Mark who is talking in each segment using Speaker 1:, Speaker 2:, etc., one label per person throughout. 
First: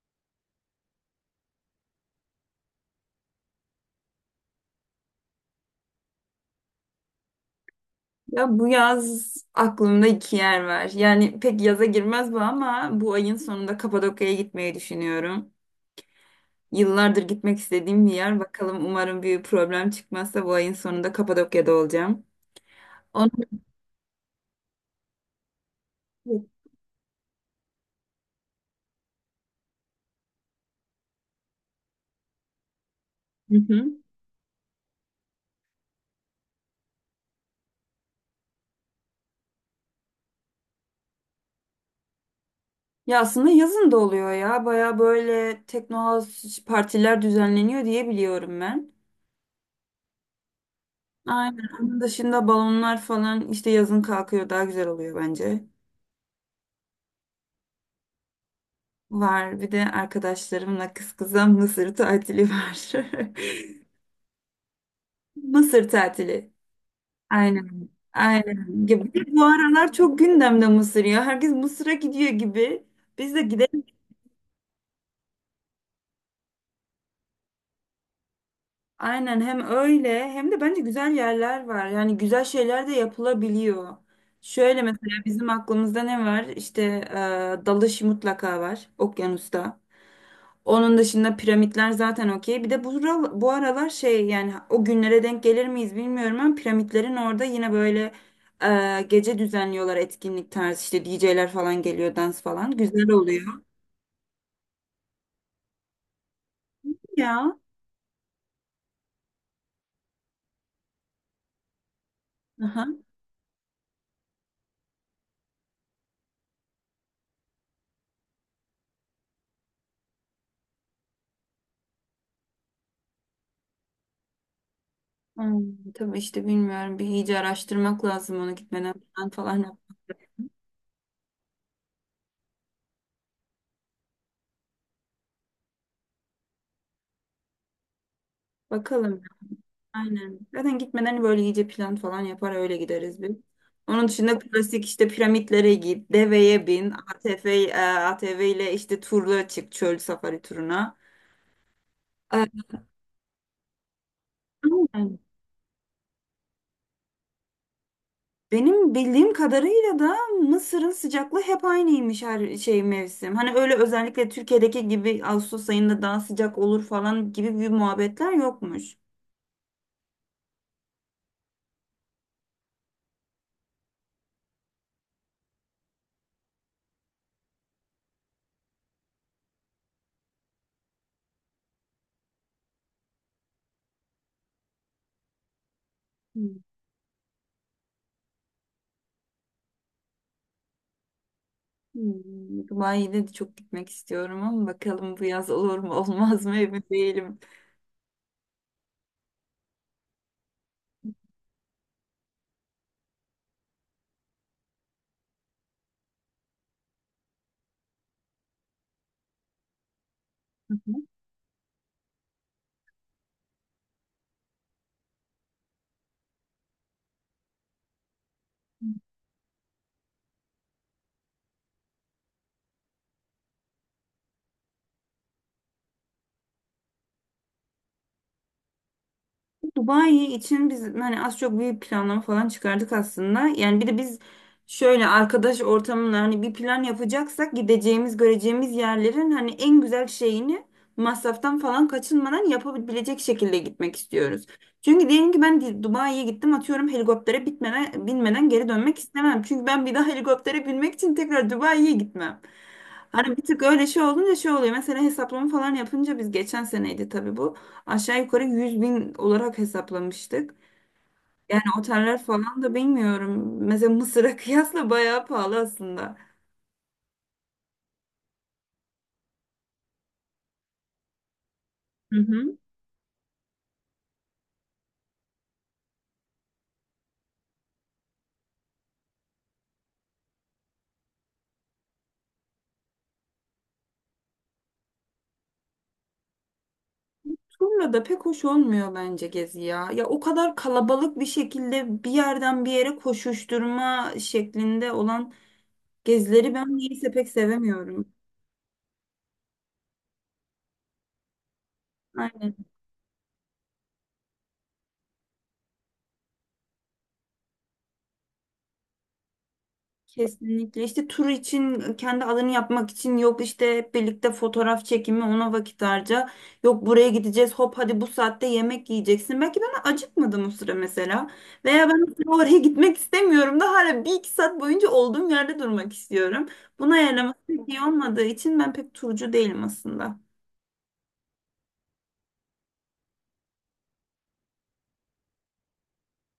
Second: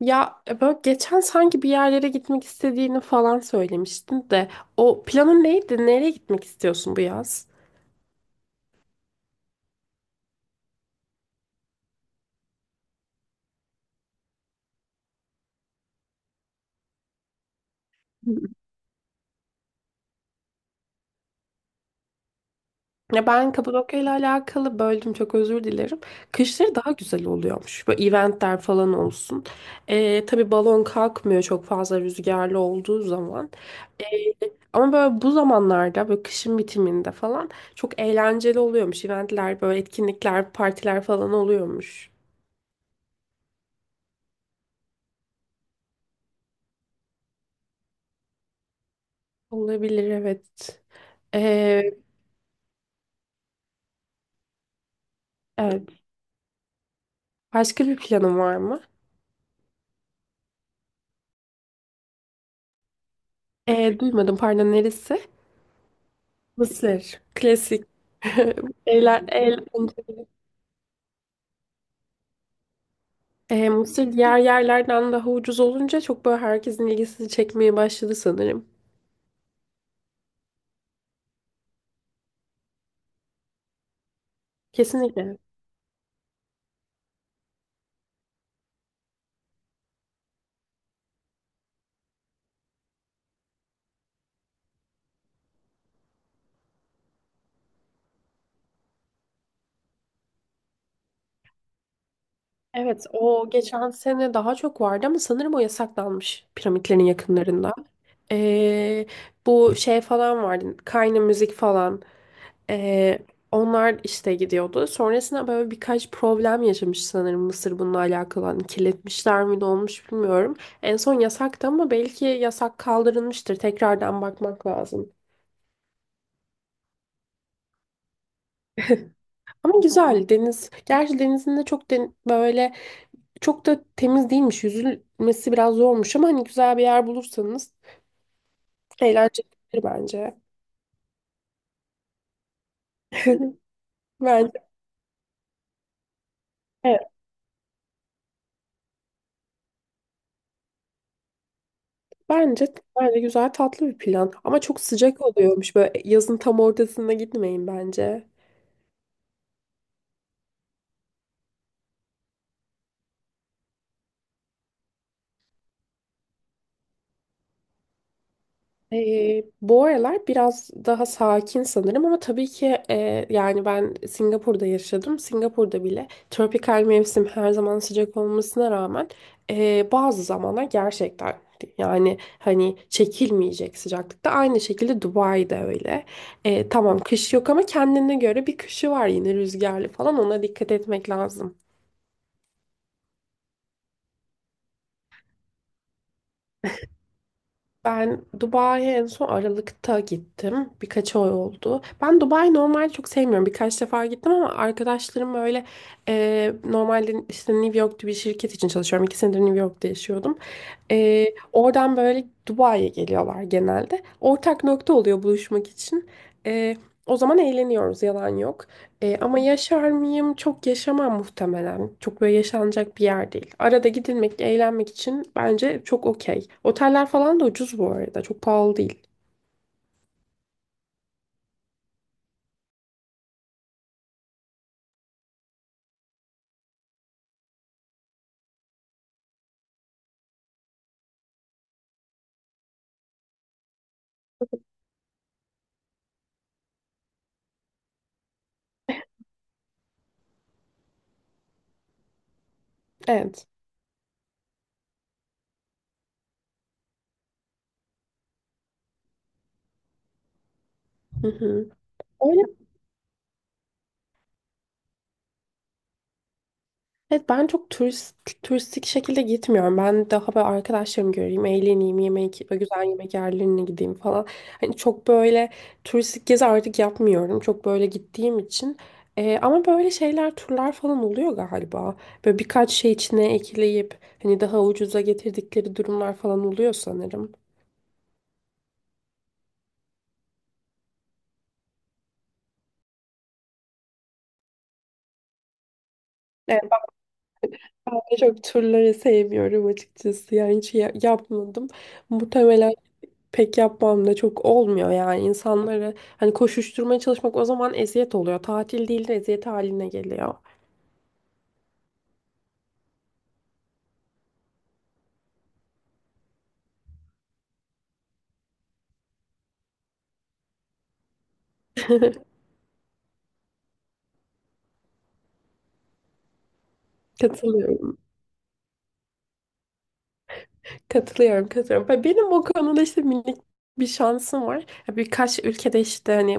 Speaker 1: Ya böyle geçen sanki bir yerlere gitmek istediğini falan söylemiştin de o planın neydi? Nereye gitmek istiyorsun bu yaz?
Speaker 2: Ya bu yaz aklımda iki yer var. Yani pek yaza girmez bu ama bu ayın sonunda Kapadokya'ya gitmeyi düşünüyorum. Yıllardır gitmek istediğim bir yer. Bakalım, umarım bir problem çıkmazsa bu ayın sonunda Kapadokya'da olacağım.
Speaker 1: Ya
Speaker 2: Onu...
Speaker 1: ben Kapadokya ile alakalı böldüm, çok özür dilerim. Kışları daha güzel oluyormuş. Böyle eventler falan olsun. Tabii balon kalkmıyor çok fazla rüzgarlı olduğu zaman.
Speaker 2: Hı hı.
Speaker 1: E, ama böyle bu zamanlarda böyle kışın bitiminde falan çok eğlenceli oluyormuş. Eventler böyle etkinlikler, partiler falan oluyormuş.
Speaker 2: Ya aslında yazın da oluyor ya. Baya böyle teknohouse partiler düzenleniyor diye biliyorum ben.
Speaker 1: Olabilir, evet. E,
Speaker 2: Aynen. Onun dışında balonlar falan işte yazın kalkıyor, daha güzel oluyor bence.
Speaker 1: evet. Başka bir planın var mı?
Speaker 2: Var, bir de arkadaşlarımla kız kıza Mısır tatili var.
Speaker 1: Duymadım, pardon, neresi?
Speaker 2: Mısır tatili.
Speaker 1: Mısır. Klasik.
Speaker 2: Aynen. Aynen. Ya
Speaker 1: Eyler,
Speaker 2: bir de bu
Speaker 1: el,
Speaker 2: aralar çok gündemde Mısır ya. Herkes Mısır'a gidiyor gibi. Biz de gidelim.
Speaker 1: Mısır diğer yerlerden daha ucuz olunca çok böyle herkesin ilgisini çekmeye başladı sanırım.
Speaker 2: Aynen, hem öyle hem de bence güzel yerler var. Yani güzel şeyler de yapılabiliyor. Şöyle mesela
Speaker 1: Kesinlikle.
Speaker 2: bizim aklımızda ne var? İşte dalış mutlaka var okyanusta. Onun dışında piramitler zaten okey. Bir de bu aralar şey, yani o günlere denk gelir miyiz bilmiyorum ama piramitlerin orada yine böyle gece düzenliyorlar, etkinlik tarzı, işte DJ'ler falan geliyor, dans falan.
Speaker 1: Evet,
Speaker 2: Güzel oluyor
Speaker 1: o geçen sene daha çok vardı ama sanırım o yasaklanmış piramitlerin
Speaker 2: ya.
Speaker 1: yakınlarında. Ee, bu şey falan vardı, Kayna müzik falan.
Speaker 2: Aha.
Speaker 1: Ee, onlar işte gidiyordu. Sonrasında böyle birkaç problem yaşamış sanırım Mısır bununla alakalı. Hani kirletmişler mi ne olmuş bilmiyorum. En son yasaktı ama belki yasak kaldırılmıştır. Tekrardan bakmak lazım.
Speaker 2: Hmm, tabii işte bilmiyorum, bir iyice araştırmak lazım onu gitmeden falan.
Speaker 1: Ama güzel deniz. Gerçi denizin de çok böyle çok da temiz değilmiş. Yüzülmesi biraz zormuş ama hani güzel bir yer bulursanız
Speaker 2: Bakalım.
Speaker 1: eğlencelidir bence.
Speaker 2: Aynen. Zaten gitmeden böyle iyice plan falan yapar öyle gideriz biz. Onun dışında
Speaker 1: Bence
Speaker 2: klasik işte piramitlere git, deveye bin,
Speaker 1: evet.
Speaker 2: ATV, ATV ile işte turla çık, çöl safari turuna.
Speaker 1: Bence
Speaker 2: E,
Speaker 1: bence güzel tatlı bir plan. Ama çok
Speaker 2: Aynen.
Speaker 1: sıcak oluyormuş. Böyle yazın tam ortasında gitmeyin bence.
Speaker 2: Benim bildiğim kadarıyla da Mısır'ın sıcaklığı hep aynıymış her şey mevsim. Hani öyle özellikle Türkiye'deki gibi Ağustos ayında daha sıcak olur falan gibi bir muhabbetler yokmuş.
Speaker 1: Bu aralar biraz daha sakin sanırım ama tabii ki yani ben Singapur'da yaşadım. Singapur'da bile tropikal mevsim her zaman sıcak olmasına rağmen bazı zamanlar gerçekten yani hani çekilmeyecek sıcaklıkta. Aynı şekilde Dubai'de öyle.
Speaker 2: Hmm.
Speaker 1: Tamam, kış yok ama kendine göre bir kışı var, yine rüzgarlı falan, ona dikkat etmek lazım.
Speaker 2: Hmm. Dubai'de de çok gitmek istiyorum ama bakalım bu yaz olur mu olmaz mı, emin değilim.
Speaker 1: Ben Dubai'ye en son Aralık'ta gittim. Birkaç ay oldu. Ben Dubai'yi normalde çok sevmiyorum. Birkaç defa gittim ama arkadaşlarım böyle normalde işte New York'ta bir şirket için çalışıyorum. 2 senedir New York'ta yaşıyordum. E, oradan böyle Dubai'ye geliyorlar genelde. Ortak nokta oluyor buluşmak için. E, o zaman eğleniyoruz, yalan yok. Ama yaşar mıyım? Çok yaşamam muhtemelen. Çok böyle yaşanacak bir yer değil. Arada gidilmek, eğlenmek için bence çok okey. Oteller falan da ucuz bu arada. Çok pahalı değil.
Speaker 2: Dubai için biz hani az çok bir planlama falan çıkardık aslında. Yani bir de biz şöyle arkadaş ortamında hani bir plan yapacaksak gideceğimiz, göreceğimiz yerlerin hani en güzel şeyini masraftan falan kaçınmadan yapabilecek şekilde gitmek istiyoruz. Çünkü diyelim ki ben Dubai'ye gittim, atıyorum, helikoptere binmeden geri dönmek istemem. Çünkü ben bir daha helikoptere binmek için tekrar Dubai'ye gitmem. Hani bir
Speaker 1: Evet.
Speaker 2: tık öyle şey olunca şey oluyor. Mesela hesaplama falan yapınca, biz geçen seneydi tabii bu, aşağı yukarı 100 bin olarak hesaplamıştık.
Speaker 1: Hı
Speaker 2: Yani
Speaker 1: hı.
Speaker 2: oteller falan da bilmiyorum. Mesela Mısır'a kıyasla bayağı pahalı aslında.
Speaker 1: Evet, ben çok turistik şekilde gitmiyorum. Ben daha böyle arkadaşlarımı göreyim, eğleneyim,
Speaker 2: Hı
Speaker 1: yemek,
Speaker 2: hı.
Speaker 1: böyle güzel yemek yerlerine gideyim falan. Hani çok böyle turistik gezi artık yapmıyorum. Çok böyle gittiğim için. Ama böyle şeyler, turlar falan oluyor galiba. Böyle birkaç şey içine ekleyip hani daha ucuza getirdikleri durumlar falan oluyor sanırım.
Speaker 2: Turla da pek hoş olmuyor bence gezi ya. Ya o kadar kalabalık bir şekilde bir yerden bir yere koşuşturma şeklinde olan gezileri
Speaker 1: Evet,
Speaker 2: ben niyeyse pek
Speaker 1: ben
Speaker 2: sevemiyorum.
Speaker 1: de çok turları sevmiyorum açıkçası. Yani hiç yapmadım.
Speaker 2: Aynen.
Speaker 1: Muhtemelen pek yapmam da, çok olmuyor yani insanları hani koşuşturmaya çalışmak, o zaman eziyet oluyor. Tatil değil de eziyet haline geliyor.
Speaker 2: Kesinlikle, işte tur için kendi alanı yapmak için yok, işte hep birlikte fotoğraf çekimi, ona vakit harca, yok buraya gideceğiz, hop hadi bu saatte yemek yiyeceksin, belki ben acıkmadım o sıra mesela, veya ben o sıra oraya gitmek istemiyorum da hala bir iki saat boyunca olduğum yerde durmak istiyorum. Buna ayarlaması pek iyi
Speaker 1: Katılıyorum.
Speaker 2: olmadığı için ben pek turcu değilim aslında.
Speaker 1: Katılıyorum, katılıyorum. Ve benim o konuda işte minik bir şansım var. Ya birkaç ülkede işte hani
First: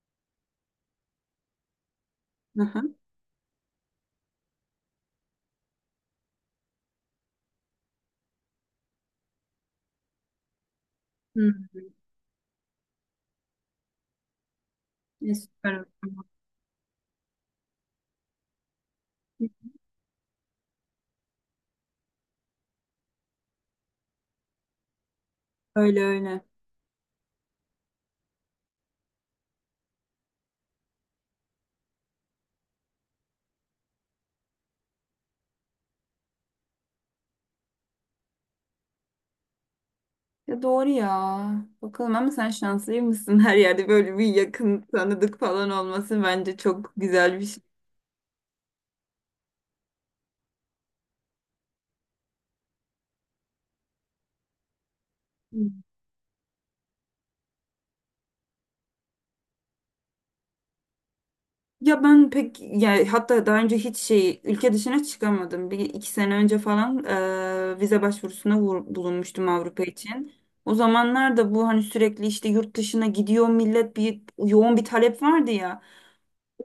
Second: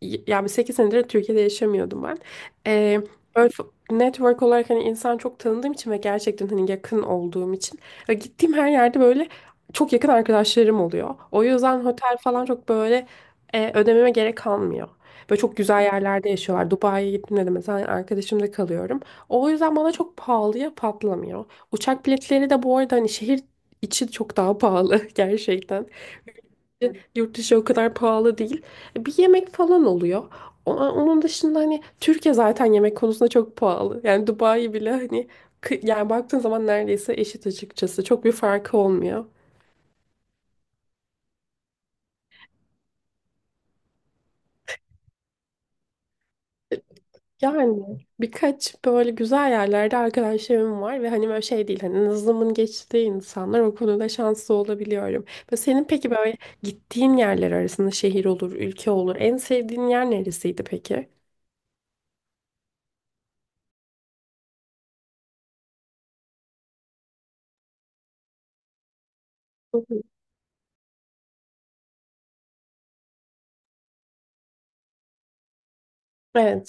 Speaker 1: yani 8 senedir Türkiye'de yaşamıyordum ben.
Speaker 2: Hı hı.
Speaker 1: Ee, böyle network olarak hani insan çok tanıdığım için ve gerçekten hani yakın olduğum için ve gittiğim her yerde böyle çok yakın arkadaşlarım oluyor. O
Speaker 2: Hı,
Speaker 1: yüzden otel falan çok böyle ödememe gerek kalmıyor.
Speaker 2: ne
Speaker 1: Böyle çok güzel
Speaker 2: süper.
Speaker 1: yerlerde yaşıyorlar. Dubai'ye gittiğimde de mesela arkadaşımda kalıyorum. O yüzden bana çok pahalıya patlamıyor. Uçak biletleri de bu arada hani şehir İçi çok daha pahalı gerçekten.
Speaker 2: Öyle öyle.
Speaker 1: Yurt dışı o kadar pahalı değil. Bir yemek falan oluyor. Onun dışında hani Türkiye zaten yemek konusunda çok pahalı. Yani Dubai bile hani yani baktığın zaman neredeyse eşit açıkçası. Çok bir farkı olmuyor.
Speaker 2: Ya doğru ya. Bakalım ama sen şanslı mısın? Her yerde böyle bir yakın tanıdık falan olması bence çok güzel bir şey.
Speaker 1: Yani birkaç böyle güzel yerlerde arkadaşlarım var ve hani böyle şey değil, hani nazımın geçtiği insanlar, o konuda şanslı olabiliyorum. Ve
Speaker 2: Hmm.
Speaker 1: senin peki böyle gittiğin yerler arasında şehir olur, ülke olur, en sevdiğin yer neresiydi peki?
Speaker 2: Ya ben pek, yani hatta daha önce hiç şey, ülke dışına çıkamadım. Bir iki sene önce falan vize başvurusuna bulunmuştum
Speaker 1: Hı
Speaker 2: Avrupa
Speaker 1: hı.
Speaker 2: için. O zamanlar da bu hani sürekli işte yurt dışına gidiyor millet, bir yoğun bir talep vardı ya.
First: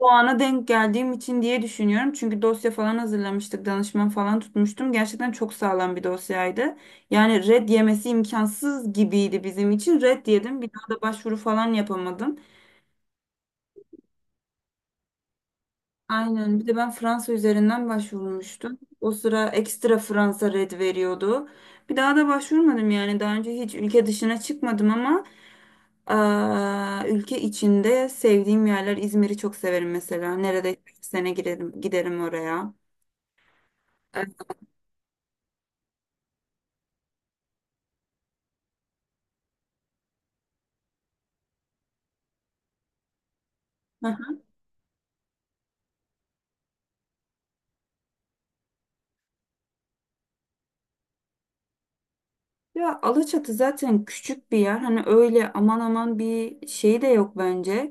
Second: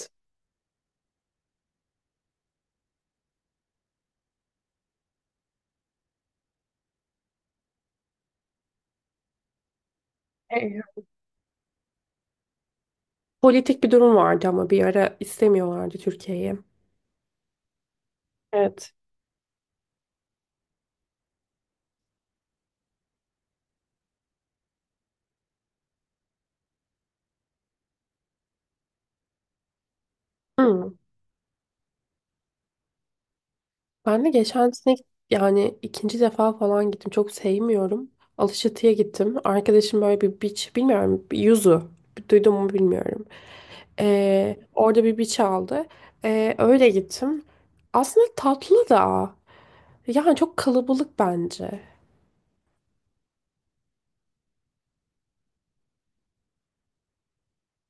Speaker 2: Bu ana denk geldiğim için diye düşünüyorum. Çünkü dosya falan hazırlamıştık, danışman falan tutmuştum. Gerçekten çok sağlam bir dosyaydı. Yani red yemesi imkansız gibiydi bizim için. Red yedim. Bir
Speaker 1: E,
Speaker 2: daha da başvuru falan yapamadım.
Speaker 1: politik bir durum vardı ama bir ara istemiyorlardı Türkiye'yi.
Speaker 2: Aynen. Bir de ben Fransa üzerinden başvurmuştum.
Speaker 1: Evet.
Speaker 2: O sıra ekstra Fransa red veriyordu. Bir daha da başvurmadım yani. Daha önce hiç ülke dışına çıkmadım ama ülke içinde sevdiğim yerler, İzmir'i çok severim mesela. Neredeyse bir sene giderim, giderim oraya.
Speaker 1: Ben de geçen sene yani ikinci defa falan gittim. Çok sevmiyorum. Alaçatı'ya gittim. Arkadaşım böyle bir beach, bilmiyorum, bir Yuzu. Duydum mu bilmiyorum.
Speaker 2: Aha.
Speaker 1: Orada bir beach aldı. Öyle gittim. Aslında tatlı da. Yani çok kalabalık bence.
Speaker 2: Ya Alaçatı zaten küçük bir yer. Hani öyle aman aman bir şey de yok bence.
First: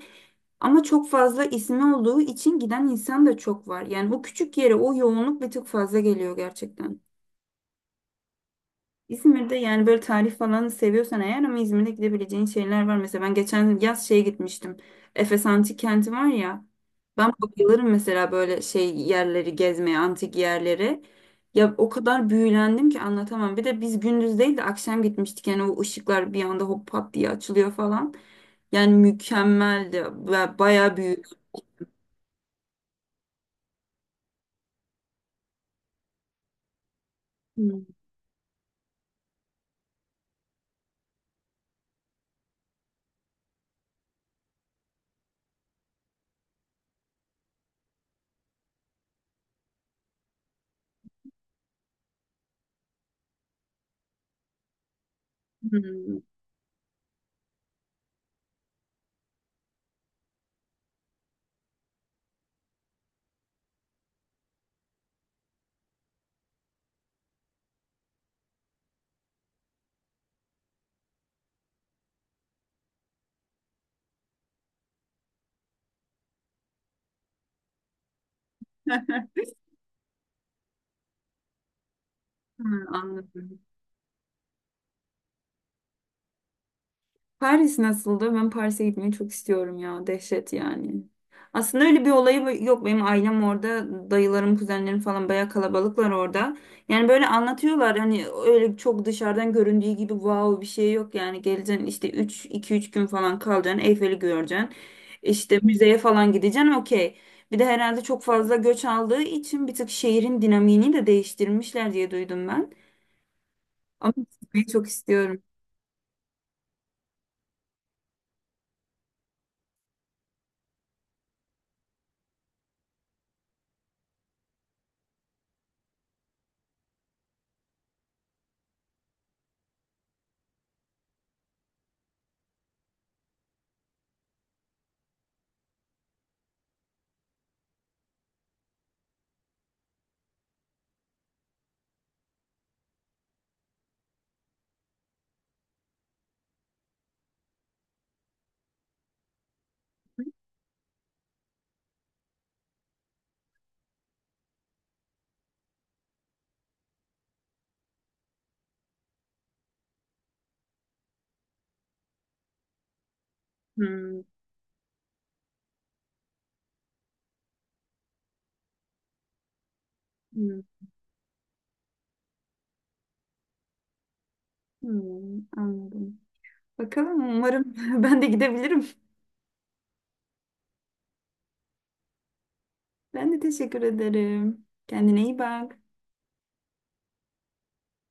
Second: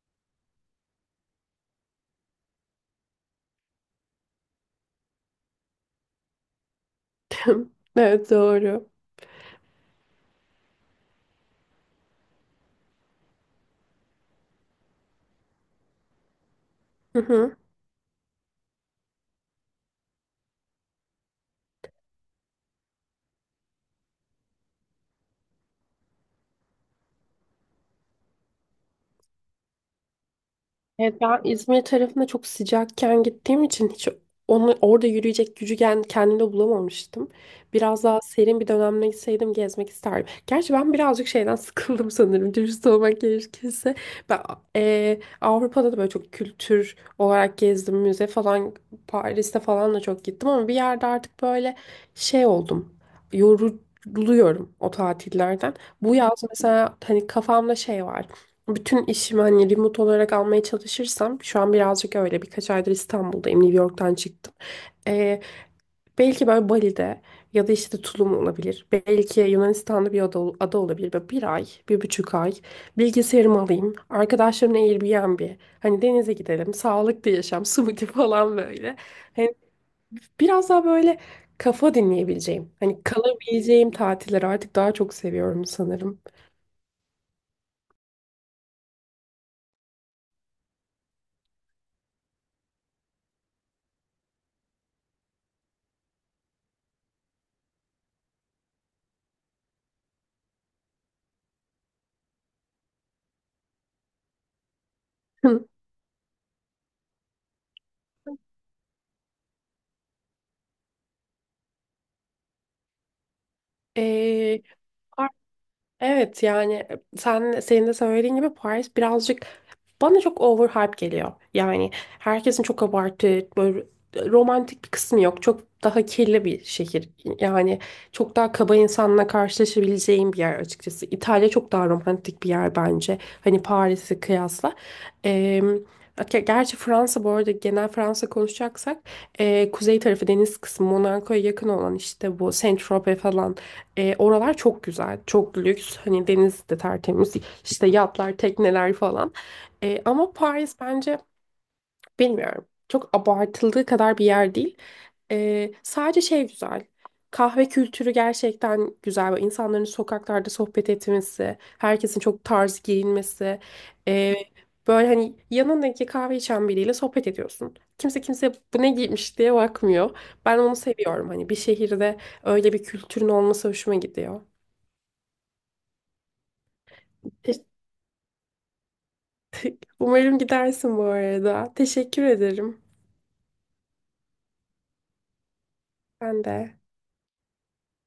Speaker 2: Ama çok fazla ismi olduğu için giden insan da çok var. Yani o küçük yere o yoğunluk bir tık fazla geliyor gerçekten.
Speaker 1: Evet, doğru.
Speaker 2: İzmir'de, yani böyle tarih falan seviyorsan eğer, ama İzmir'de gidebileceğin şeyler var. Mesela ben geçen yaz şeye gitmiştim. Efes Antik Kenti var ya. Ben bayılırım mesela böyle şey yerleri gezmeye, antik yerleri. Ya o kadar büyülendim ki anlatamam. Bir de biz gündüz değil de akşam gitmiştik. Yani o ışıklar bir anda hop pat diye açılıyor falan. Yani mükemmeldi. Ve bayağı
Speaker 1: Evet,
Speaker 2: büyük.
Speaker 1: ben İzmir tarafında çok sıcakken gittiğim için hiç onu orada yürüyecek gücü kendimde bulamamıştım.
Speaker 2: Hmm.
Speaker 1: Biraz daha serin bir dönemde gitseydim gezmek isterdim. Gerçi ben birazcık şeyden sıkıldım sanırım, dürüst olmak gerekirse. Ben Avrupa'da da böyle çok kültür olarak gezdim. Müze falan, Paris'te falan da çok gittim ama bir yerde artık böyle şey oldum. Yoruluyorum o tatillerden. Bu
Speaker 2: Hmm.
Speaker 1: yaz mesela hani kafamda şey var. Bütün işimi hani remote olarak almaya çalışırsam, şu an birazcık öyle, birkaç aydır İstanbul'dayım, New York'tan çıktım. Ee, belki böyle Bali'de ya da işte Tulum olabilir. Belki Yunanistan'da bir ada olabilir. Böyle bir ay, 1,5 ay bilgisayarımı alayım. Arkadaşlarımla Airbnb. Hani denize gidelim, sağlıklı yaşam, smoothie falan böyle. Hani biraz daha böyle kafa dinleyebileceğim,
Speaker 2: Ha,
Speaker 1: hani
Speaker 2: Anladım.
Speaker 1: kalabileceğim tatilleri artık daha çok seviyorum sanırım.
Speaker 2: Paris nasıldı? Ben Paris'e gitmeyi çok istiyorum ya. Dehşet yani. Aslında öyle bir olayı yok. Benim ailem orada. Dayılarım, kuzenlerim falan bayağı kalabalıklar orada. Yani böyle anlatıyorlar. Hani öyle çok dışarıdan göründüğü gibi wow bir şey yok. Yani geleceksin işte üç iki üç gün falan kalacaksın. Eyfel'i göreceksin. İşte müzeye falan gideceksin. Okey. Bir de herhalde çok fazla göç aldığı için bir tık şehrin dinamiğini de değiştirmişler diye duydum ben. Ama
Speaker 1: Ee,
Speaker 2: gitmeyi çok istiyorum.
Speaker 1: evet yani sen, senin de söylediğin gibi Paris birazcık bana çok overhype geliyor. Yani herkesin çok abartı, böyle romantik bir kısmı yok. Çok daha kirli bir şehir. Yani çok daha kaba insanla karşılaşabileceğim bir yer açıkçası. İtalya çok daha romantik bir yer bence. Hani Paris'i kıyasla. Ee, gerçi Fransa, bu arada genel Fransa konuşacaksak kuzey tarafı, deniz kısmı, Monaco'ya yakın olan işte bu Saint-Tropez falan, oralar çok güzel. Çok lüks. Hani deniz de tertemiz. İşte yatlar, tekneler falan. Ama Paris bence, bilmiyorum, çok abartıldığı kadar bir yer değil. Sadece şey güzel. Kahve kültürü gerçekten güzel. Böyle İnsanların sokaklarda sohbet etmesi, herkesin çok tarz giyinmesi.
Speaker 2: Hmm,
Speaker 1: E, böyle hani yanındaki kahve içen biriyle sohbet ediyorsun. Kimse bu ne giymiş diye bakmıyor. Ben
Speaker 2: hmm,
Speaker 1: onu seviyorum. Hani bir şehirde öyle bir kültürün olması hoşuma gidiyor.
Speaker 2: hmm, anladım. Bakalım,
Speaker 1: Te-
Speaker 2: umarım ben de gidebilirim.
Speaker 1: Umarım gidersin bu arada. Teşekkür ederim.
Speaker 2: Ben de teşekkür ederim. Kendine iyi bak.
Speaker 1: Ben de.